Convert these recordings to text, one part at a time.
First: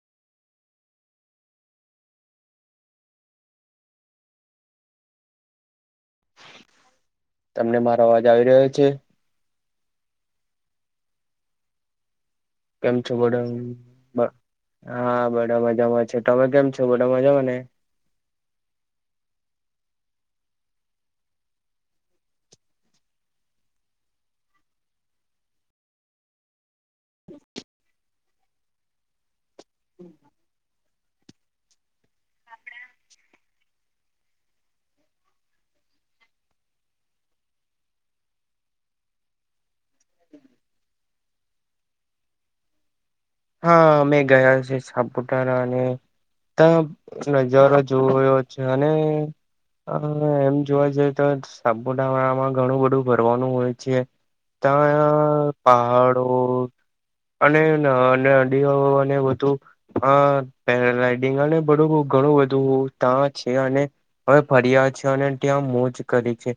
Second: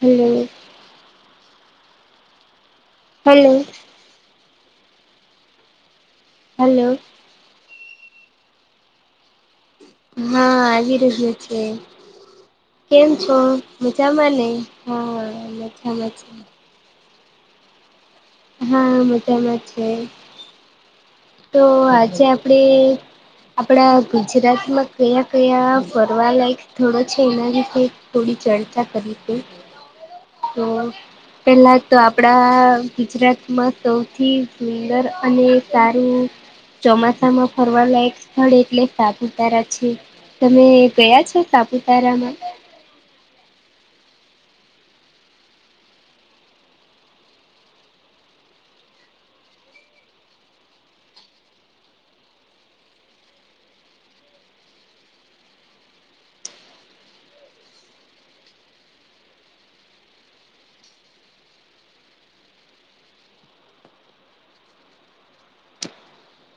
હમ [inaudible] hello hello તમને મારો અવાજ આવી રહ્યો છે હા આવી રહ્યો છે કેમ છો મજામાં ને હા મજામાં છે તો બધા મજા મને હા મજામાં છે તો આજે આપડે આપણા ગુજરાતમાં કયા કયા ફરવાલાયક સ્થળો છે એના વિશે થોડી ચર્ચા કરી છે તો પહેલા તો આપડા ગુજરાતમાં સૌથી સુંદર અને [unintelligible] ચોમાસામાં ફરવાલાક સ્થળ એટલે સાપુતારા છે તમે ગયા છો સાપુતારામાં હા અમે ગયા છે સાપુતારા અને ત્યા નજારો જોવો એવો છે અને એમ જોવા જઈએ તો સાપુવાળામાં ઘણું બધું ભરવાનું હોય છે ત્યાં પહાડો અને અ અને વધુ હા પેરાગ્લાઇડિંગ અને બધું ઘણું બધું ત છે હવે ફરિયા છે અને ત્યાં મોજ કરી છે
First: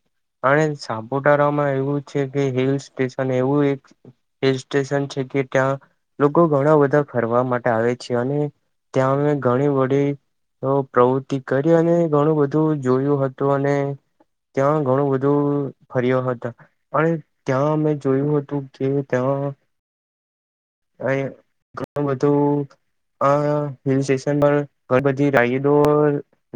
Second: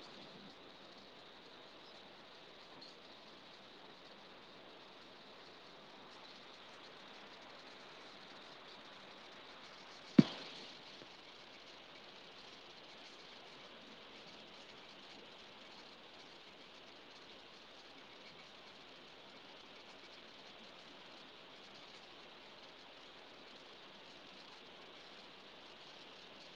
અને સાપુતારામાં એવું છે કે હિલ સ્ટેશન એવું એક હિલ સ્ટેશન છે કે ત્યાં લોકો ઘણા બધા ફરવા માટે આવે છે અને ત્યાંમે ઘણી વડીી તો પ્રવૃત્તિ કરી અને ઘણું બધું જોયું હતું અને ત્યાં ઘણું બધું ફર્યો હતા અને ત્યાં અમે જોયું હતું કે ત્યાં [unintelligible] ઘણું બધું આ હિલ સ્ટેશન પર ઘણી બધી રાયડો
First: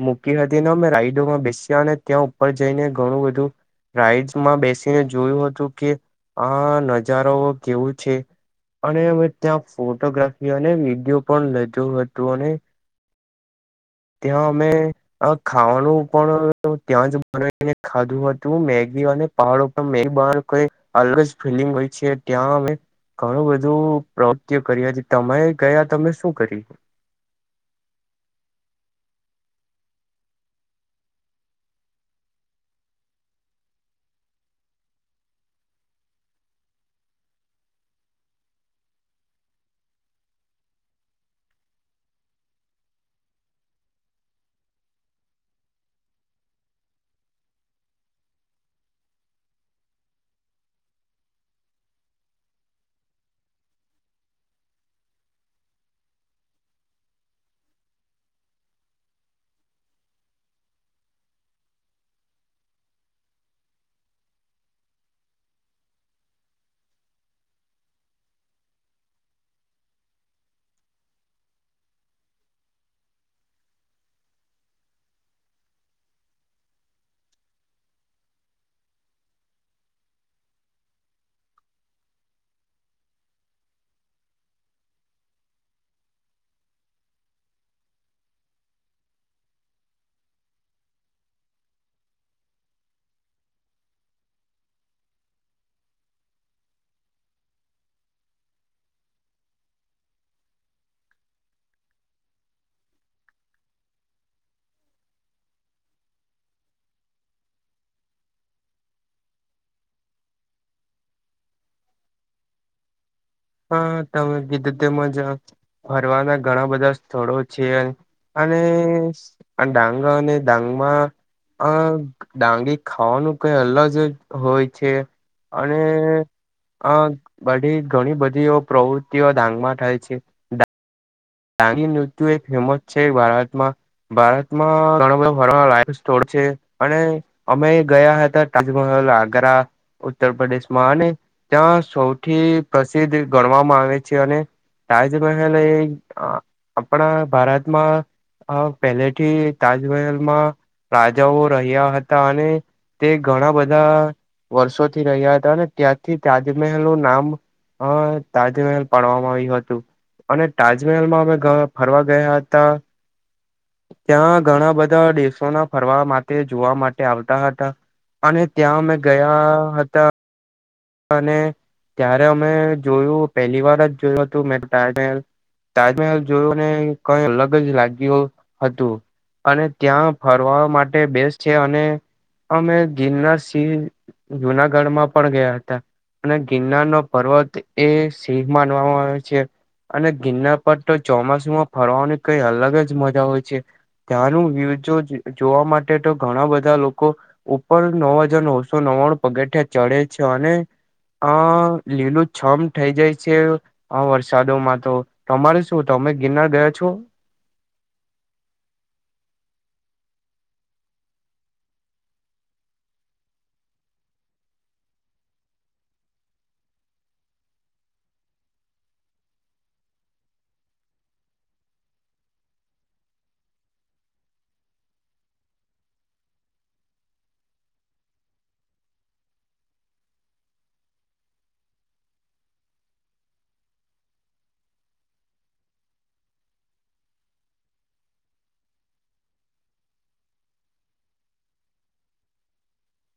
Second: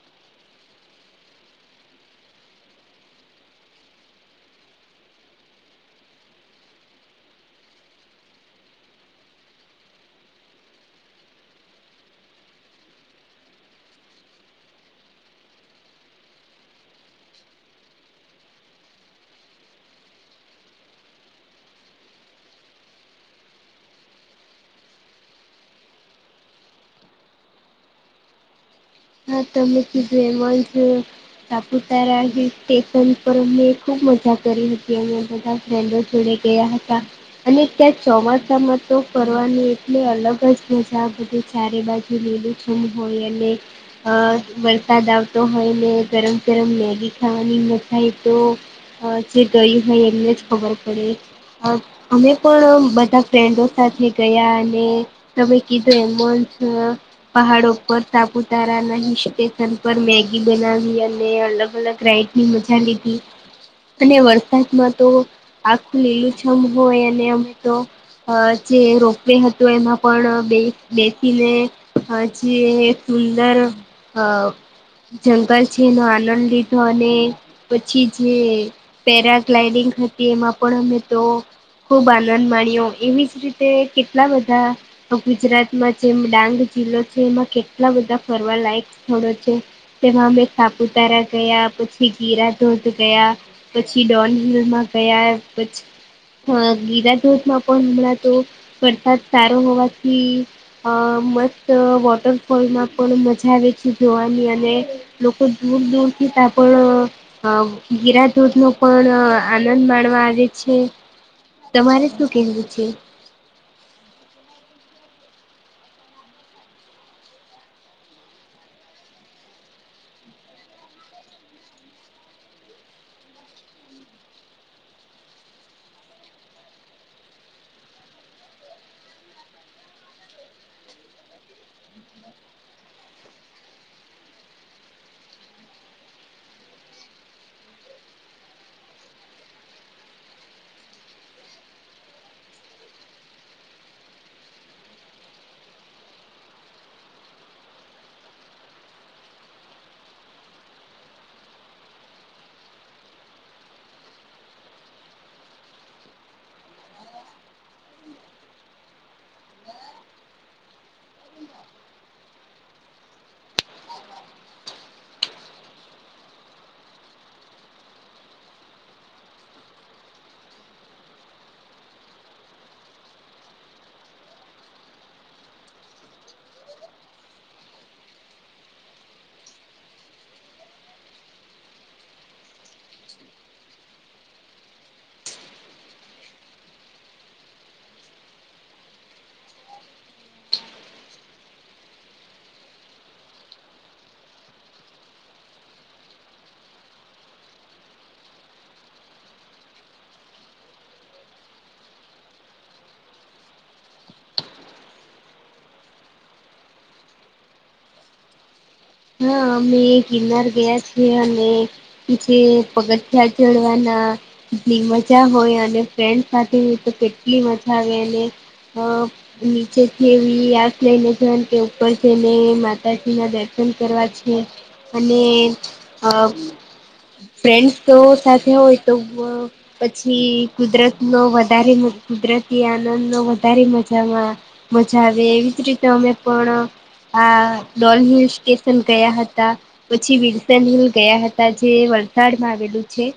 મૂકી હતી ને મેં રાઈડોમાં બેસ્યા અને ત્યાં ઉપર જઈને ઘણું બધું રાઈડસ માં બેસીને જોયું હતું કે આ નજારાઓ કેવું છે અને અમે ત્યાં ફોટોગ્રાફી અને વિડીયો પણ લીધો હતું અને ત્યાં અમે આ ખાવાનું પણ ત્યાં જ બનાવીને ખાધું હતું તું મેગી અને પહાડ ઉપર મેગી બના અલગ ફીલિંગ હોય છે ત્યાં અ ઘણું બધું પ્રવૃતિ કરી હતી તમે ગયા તમે શું કરી હા તમે કીધું એમાં છે સાપુતારા જે સ્ટેશન પર અને ખુબ મજા કરી હતી અ બધા નડો જોડે ગયા હતા અને ત્યાં ચોમાસામાં તો ફરની એટલી અલગ જ મજા બધી ચારે બાજુ લીલીું શ હોય એ અને અ વરસાદ આવતો હોય ને ગરમ ગરમ મેગી ખાવાની ન થાય તો હ ચધ હ એમને જ ખબર પડે અમે પણ બધા ફ્રેન્ડો સાથે ગયા અને તમે કીધું એમ જ પહાડો ઉપર તાપુ તારા નહી સકેન પર મેગી બનાવી અને અલગ અલગ રાઈટીની મજા લીધી અને વરસાદમાં તો આખું લીલુંછમ હોય અને અમે તો અ જે રોપવે હતુ એમાં પણ બે બેસીને હાજીી એક સુંદર હ જંગલ છે એનો આનંદ લીધો અને પછી જે. પેરાગ્લાઈડિંગ હતી એમાં પણ અમે તો ખુબ આનંદ માણ્યો એવીજ રીતે કેટલા બધા ગુજરાતમાં જેમ ડાંગ જિલ્લો છે એમાં કેટલા બધા ફરવાલાાયક સ્થળો છે તે મેં સાપુતારા ગયા પછી ગીરા ધોધ ગયા પછી ડોન હલમાં ગયા પછી અ ગિરાધોજમાં પણ હમણાં તો વરસાદ સારો હોવાથી અ મસ્ વોટર. સ્લમાં પણ મજા આવે છે જોવાની અને લોકો દૂર દૂરથી ત્યા પણ અ ગિરા દૂધ નો પણ આનંદ માણવા આવે છે. તમારે શું કેવું છે. હા તમે કીધું તે મજા. ફરવાના ઘણા બધા સ્થળો છે અને. અને ડાંગ અને ડાંગ માં. અ ડાંગી ખાવાનું કઈ અલગ હોય છે. અને આ બા ઘણી બધી. પ્રવૃત્તિઓ ડાંગમાં થાય છે. તાની ઋત્યુ એક ફેમસ છે ભારતમાં. ભારતમાં ઘણો બધો ફરવા લાયક સ્થળો છે અને. અમે ગયા હતા તાજમહલ આગરા ઉત્તરપ્રદેશમાં અને ત્યાં સૌથી પ્રસિદ્ધ ગણવામાં આવે છે અને તાજમહેલ એ આપણા ભારતમાં આ પહેલેથી તાજમહેલમાં રાજાઓ રહ્યા હતા અને તે ઘણા બધા વર્ષોથી રહ્યા હતા અને ત્યાંથી તાજમહેલ નું નામ હ તાજમહેલ ભડવામાં આવ્યું હતું અને તાજ. તાજમહેલમાં અમે ફરવા ગયા હતા. ત્યાં ઘણા બધા દેશોના ફરવા માટે જોવા માટે આવતા હતા. અને ત્યાં મેં ગયા હતા. અને ત્યારે અમે જોયું પહેલી વાર જ જોયું હતું મે તાજમહેલ. તાજમહેલ જોયો ને કઈ અલગ જ લાગ્યો હતું. અને ત્યાં ફરવા માટે બેસ્ટ છે અને અમે ગિરનાર સિંહ જુનાગઢ માં પણ ગયા. અને ગિરનાર નો પર્વત એ સિંહ માનવામાં આવે છે. અને ગિરનાર પર તો ચોમાસુમાં ફરવાની કઈ અલગ જ મજા હોય છે. ત્યાંનું વ્યુ જો જોવા માટે તો ઘણા બધા લોકો ઉપર નવહજાર નવસો નવાણું પગથિયા ચડે છે અને અ લીલું છમ થઇ જાય છે. હા વરસાદોમાં તો તમારું શું તમે ગિરનાર ગયા છો? હા અમે ગિરનાર ગયા છીએ અને જે પગથિયા ચડવાના લી મજા હોય અને ફ્રેન્ડ સાથે હોય તો કેટલી મજા આવે અને અ નીચેથી એવી આગ લઈને જઈએ કે ઉપર છેને માતાજી ના દર્શન. દર્શન કરવા છે અને અ. ફ્રેન્ડસ તો સાથે હોય તો. પછી કુદરત નો વધારે કુદરતી આનંદ નો વધારે મજામાં મજા આવે એવી જ રીતે અમે પણ આ ડોલ વિશ. [inaudible] ગયા હતા પછી વિરસન હિલ ગયા હતા જે વલસાડમાં આવેલું છે.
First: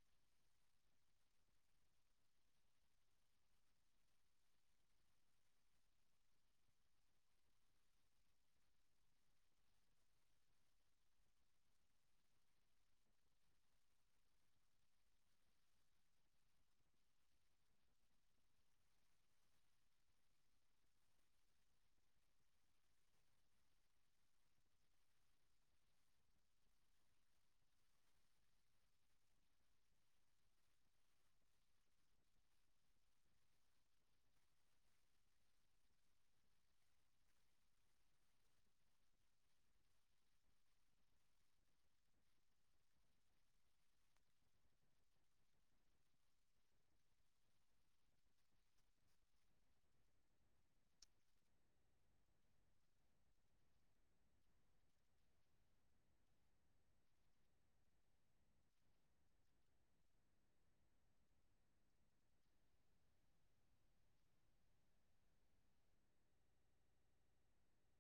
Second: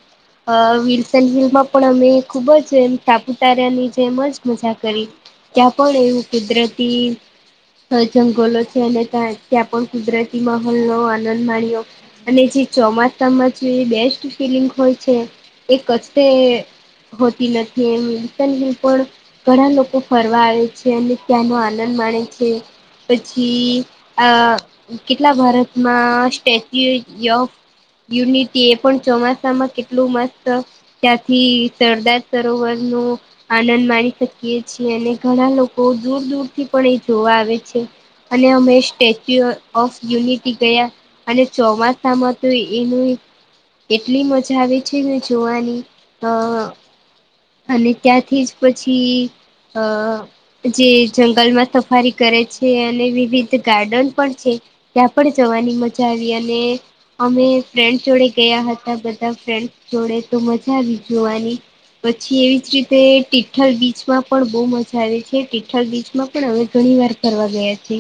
અ વિલસન હિલમાં પણ અમે ખુબ જ સાપુતારાની જેમ જ મજા કરી. ત્યાં પણ એવું કુદરતી જંગલો છે અને ત્યાં પણ કુદરતી માહોલનો આનંદ માણ્યો. અને જે ચોમાસામાં જે બેસ્ટ ફિલિંગ હોય છે એ કચતે હોતી નથી એમ વિરસન હિલ પણ ઘણા લોકો ફરવા આવે છે અને ત્યાંનો આનંદ માણે છે. પછી આ કેટલા ભારતમાં સ્ટેચ્યુ ઓફ યુનિટી એ પણ ચોમાસામાં કેટલું મસ્ત ત્યાંથી સરદાર સરોવર નું. આનંદ માણી શકીએ છીએ અને ઘણા લોકો દૂર દૂરથી પણ એ જોવા આવે છે. અને અમે સ્ટેચ્યુ ઓફ યુનિટી ગયા અને ચોમાસામાં તો એનું એટલી મજા આવે છે ને જોવાની અ. અને ત્યાંથી જ પછી, અ જે જંગલમાં સફારી કરે છે અને વિવિધ ગાર્ડન પણ છે. ત્યાં પણ જવાની મજા આવી અને અમે ફ્રેન્ડ જોડે ગયા હતા બધા ફ્રેન્ડ જોડે તો મજા આવી જોવાની. પછી એવી જ રીતે ટિઠ્ઠલ બીચમાં પણ બહુ મજા આવે છે. વિઠ્ઠલ બીચમાં પણ હવે ઘણી વાર ફરવા ગયા છે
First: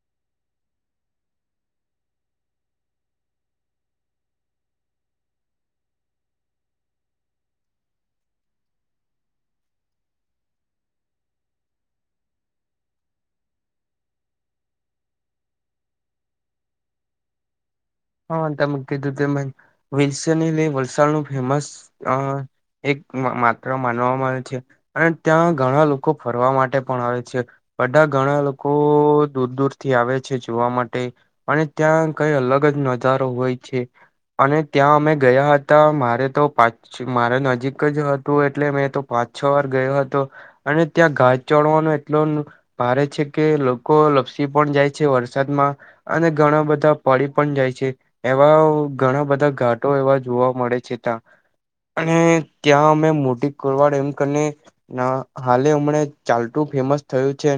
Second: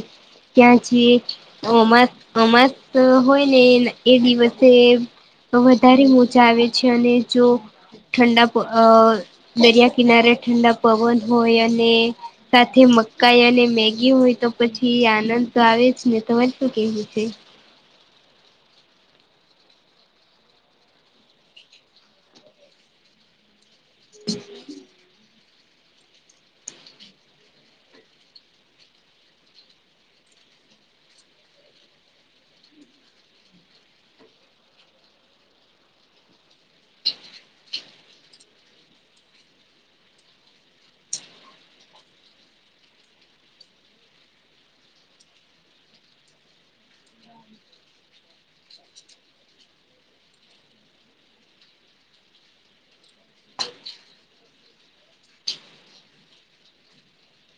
ત્યાં છીએ. અમાસ અમાસ હોય ને એ દિવસે તો વધારે મોજા આવે છે અને જો ઠંડ પર અ દરિયા કિનારે ઠંડા પવન હોય અને સાથે મકાઈ અને મેગી હોય તો પછી આનંદ તો આવે જ ને તમારે શું કેવું છે હા તમે કીધું તેમ વસઈ થી લઈ વલસાડ નું ફેમસ આ એક માત્ર માનવામાં આવે છે અને ત્યાં ઘણા લોકો ફરવા માટે પણ આવે છે બધા ઘણા લોકો દૂર દૂરથી આવે છે જોવા માટે. અને ત્યાં કઈ અલગ જ નજારો હોય છે. અને ત્યાં અમે ગયા હતા. મારે તો પાચ મારે નજીક જ હતું એટલે મેં તો પાંચ છ વાર ગયો હતો. અને ત્યાં ઘાસ ચડવાનો એટલો ભારે છે કે લોકો લપસી પણ જાય છે વરસાદમાં. અને ઘણા બધા પડી પણ જાય છે. એવા ઘણા બધા ઘાટો એવા જોવા મળે છે. ત્યાં અને ક્યાં અમે મોટીકરવાડ એમ કરીને ના હાલે હમણા ચાલતું ફેમસ થયું છે.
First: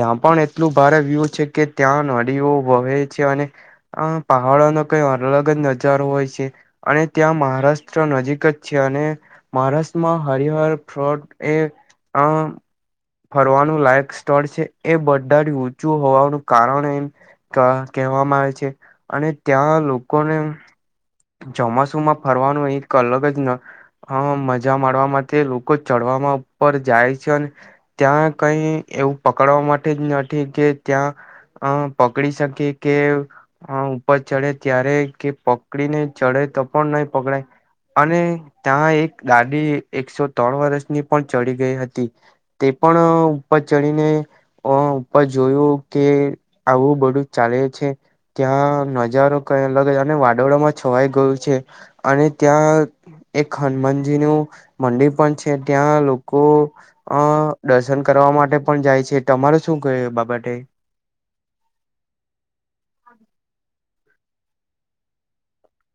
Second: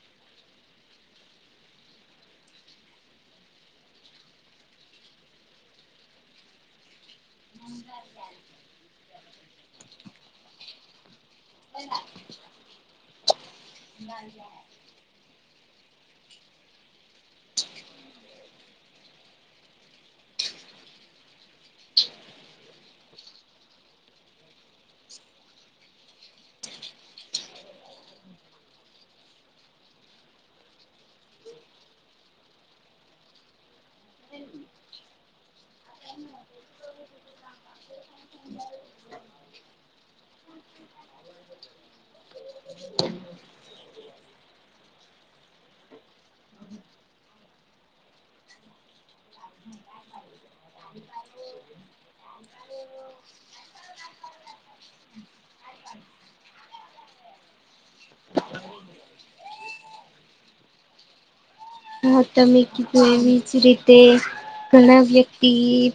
ત્યાં પણ એટલું ભારે વ્યૂ છે કે ત્યાં નાલીઓ વહે છે. અને અ પહાડોનો કઈ અલગ જ નજારો હોય છે અને ત્યાં મહારાષ્ટ્ર નજીક જ છે. અને મહારાષ્ટ્રમાં હરિહર ફ્રોટ એ અ ફરવાનું લાયક સ્થળ છે એ બધાથી ઊંચું હોવાનું કારણ એ કહેવામાં આવે છે અને ત્યાં લોકોને ચોમાસુમાં ફરવાનું એક અલગ જ હ મજા માનવા માટે લોકો ચડવામાં ઉપર જાય છે ત્યાં કઈ એવું પકડવા માટે જ નથી કે ત્યાં અ પકડી શકીએ કે ઉપર ચડે ત્યારે કે પકડીને ચડે તો પણ નહી પકડાય અને ત્યાં એક દાદી એકસો ત્રણ વર્ષની પણ ચડી ગઈ હતી તે પણ ઉપર ચડીને અ ઉપર જોયું કે આવું બધું ચાલે છે ત્યાં મજા હજારો કઈ અલગ અને વાદળો માં છવાઈ ગયું છે અને ત્યાં એક હનુમાનજી નું મંદિર પણ છે ત્યાં ત્યા લોકો અ દર્શન કરવા માટે પણ જાય છે તમારે શું કેવું એ બાબતે હા તમે કીધું એવીજ રીતે ઘણા વ્યક્તિ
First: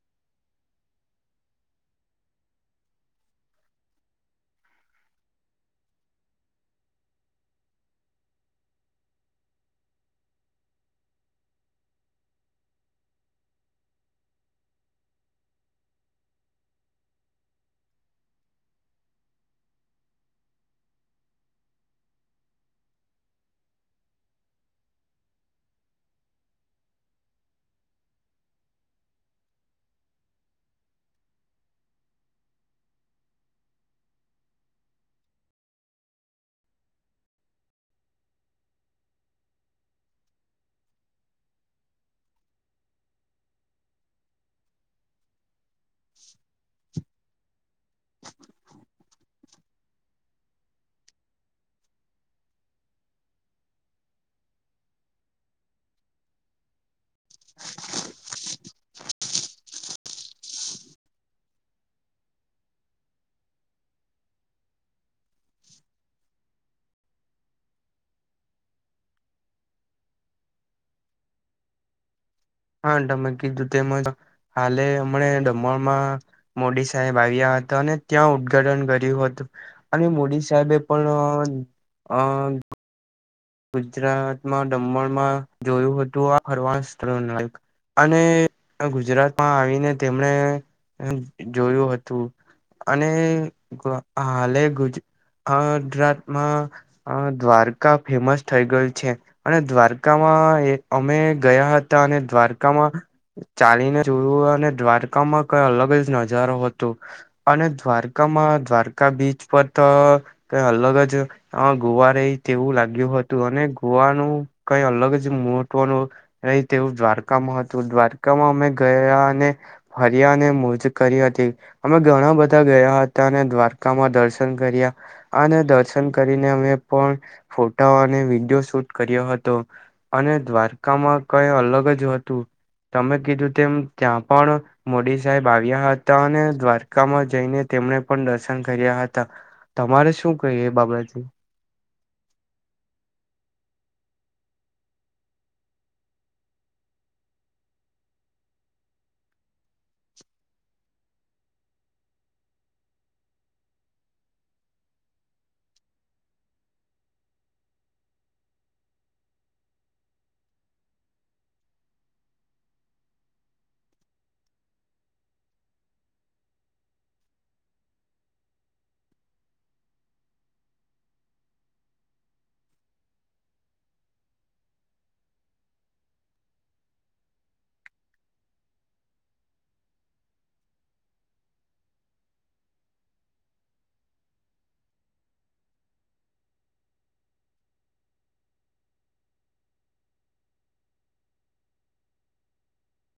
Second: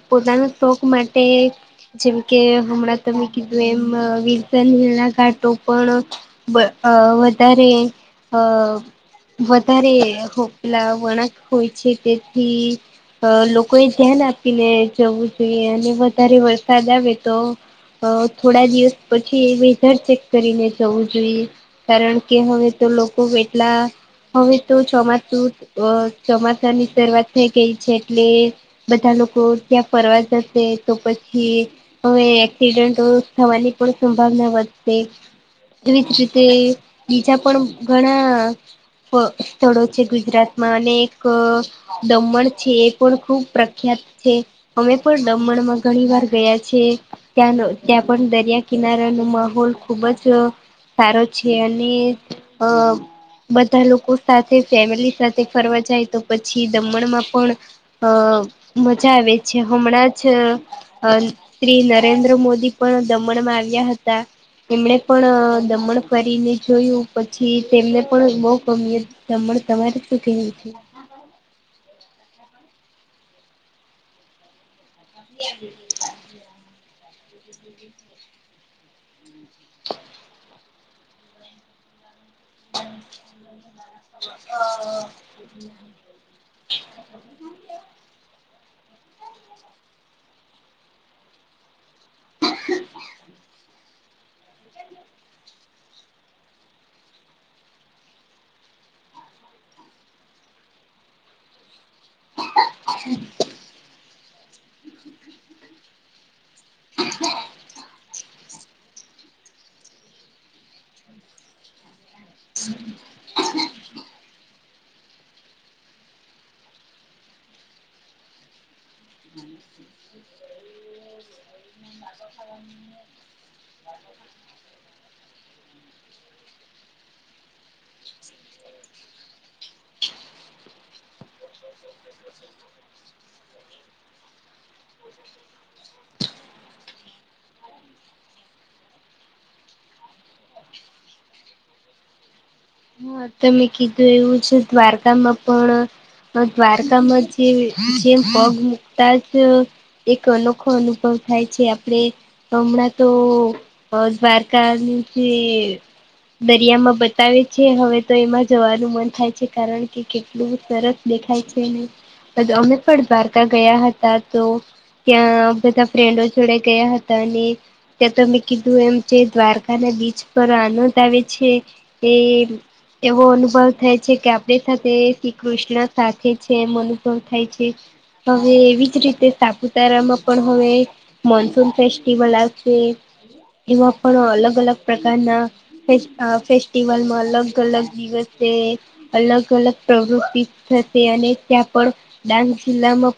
પોતાના શોખ માટે જેમ કે હમણાં તમે કીધું એમ વિરસન રેતા ઘાટો પણ વધારે અ વધારે પેલા વણાંક હોય છે તેથી અ લોકો એ ધ્યાન આપીને જવું જોઈએ અને વધારે વરસાદ આવે તો અ થોડા દિવસ પછી વેધર ચેક કરીને જવું જોઈએ કારણ કે હવે તો લોકો એટલા હવે તો ચોમાસું અ ચોમાસા ની શરૂઆત થઈ ગઈ છે એટલે બધા લોકો ત્યાં ફરવા જશે તો પછી હવે એક્સિડન્ટો થવાની પણ સંભાવના વધતી એવીજ રીતે બીજા પણ ઘણા [unintelligible] ગુજરાત અને એક દમણ છે એ પણ ખૂબ પ્રખ્યાત છે અમે પણ દમણમાં ઘણી વાર ગયા છે ત્યાંનો ત્યાં પણ દરિયા કિનારાનો માહોલ ખૂબ જ સારો છે અને અ બધા લોકો સાથે ફેમિલી સાથે ફરવા જાય તો પછી દમણમાં પણ અ મજા આવે છે હમણાં જ અ શ્રી નરેન્દ્ર મોદી પણ દમણમાં આવ્યા હતા એમણે પણ દમણ ફરીને જોયું પછી તેમને પણ બહુ ગમી દમન તમારે શું કેવું છે? હા, તમે કીધુ તેમ જ હાલે. હમણા દમણમાં મોદી સાહેબ આવ્યા હતા અને ત્યાં ઉદઘાટન કર્યું હતું અને મોદી સાહેબે પણ અ ન અ ગુજરાતમાં દમણમાં જોયું હતું આ હરવાસ્ત્ર નડે અને આ ગુજરાતમાં આવીને તેમણે એમ જોયું હતું તું અને હાલે ગુજ આ ગુજરાતમાં દ્વારકા ફેમસ થઈ ગયું છે અને દ્વારકામાં એ અમે ગયા હતા અને દ્વારકામાં ચાલીને જોયું હોત ને દ્વારકામાં કઈ અલગ જ નજારો હતો અને દ્વારકામાં આ બીચ પર તો કઇ અલગ જ ગોવા રહી તેવું લાગ જેવું હતું અને ગોવાનું કઈ અલગ જ મહત્વનું અહી તેવું દ્વારકામાં હતું. દ્વારકામાં અમે ગયા અને ફરિયાને મોજ કરી હતી. અમે ઘણા બધા ગયા હતા અને દ્વારકામાં દર્શન કર્યા. આને દર્શન કરીને અમે પણ ફોટાઓ અને વિડીયો શૂટ કર્યો હતો. અને દ્વારકામાં કઈ અલગ જ હતું. તમે કીધું તેમ ત્યાં પણ મોદી સાહેબ આવ્યા હતા અને દ્વારકામાં જઈને તેમને પણ દર્શન કર્યા હતા. તમારે શું ક એ બાબત? હ તમે કીધું એવું છે દ્વારકામાં પણ દ્વારકામાં જે જેમ પગ મુકતા જ અ એક અનોખો અનુભવ થાય છે. આપડે હમણાં તો અ દ્વારકા ની જે દરિયામાં બતાવે છે. કે હવે તો એમાં જવાનું મન થાય છે કારણ કે કેટલું સરસ દેખાય છે ને પદ અમે પણ દ્વારકા ગયા હતા તો ત્યાં બધા ફ્રેન્ડો જોડે ગયા હતા અને ત્યાં તમે કીધું એમ જે દ્વારકાના બીચ પર આનંદ આવે છે એ હમ્મ એવો અનુભવ થાય છે કે આપણી સાથે શ્રી કૃષ્ણ સાથે છે એમ અનુભવ થાય છે. હવે એવી જ રીતે સાપુતારામાં પણ હવે મોનસૂન ફેસ્ટીિવલ આવશે છે. એમાં પણ અલગ અલગ પ્રકારના ફેસ અ ફેસ્ટિવલમાં અલગ અલગ દિવસે અલગ અલગ પ્રવૃતિ થશે અને ત્યાં પણ ડાંગ જિલ્લામાં પણ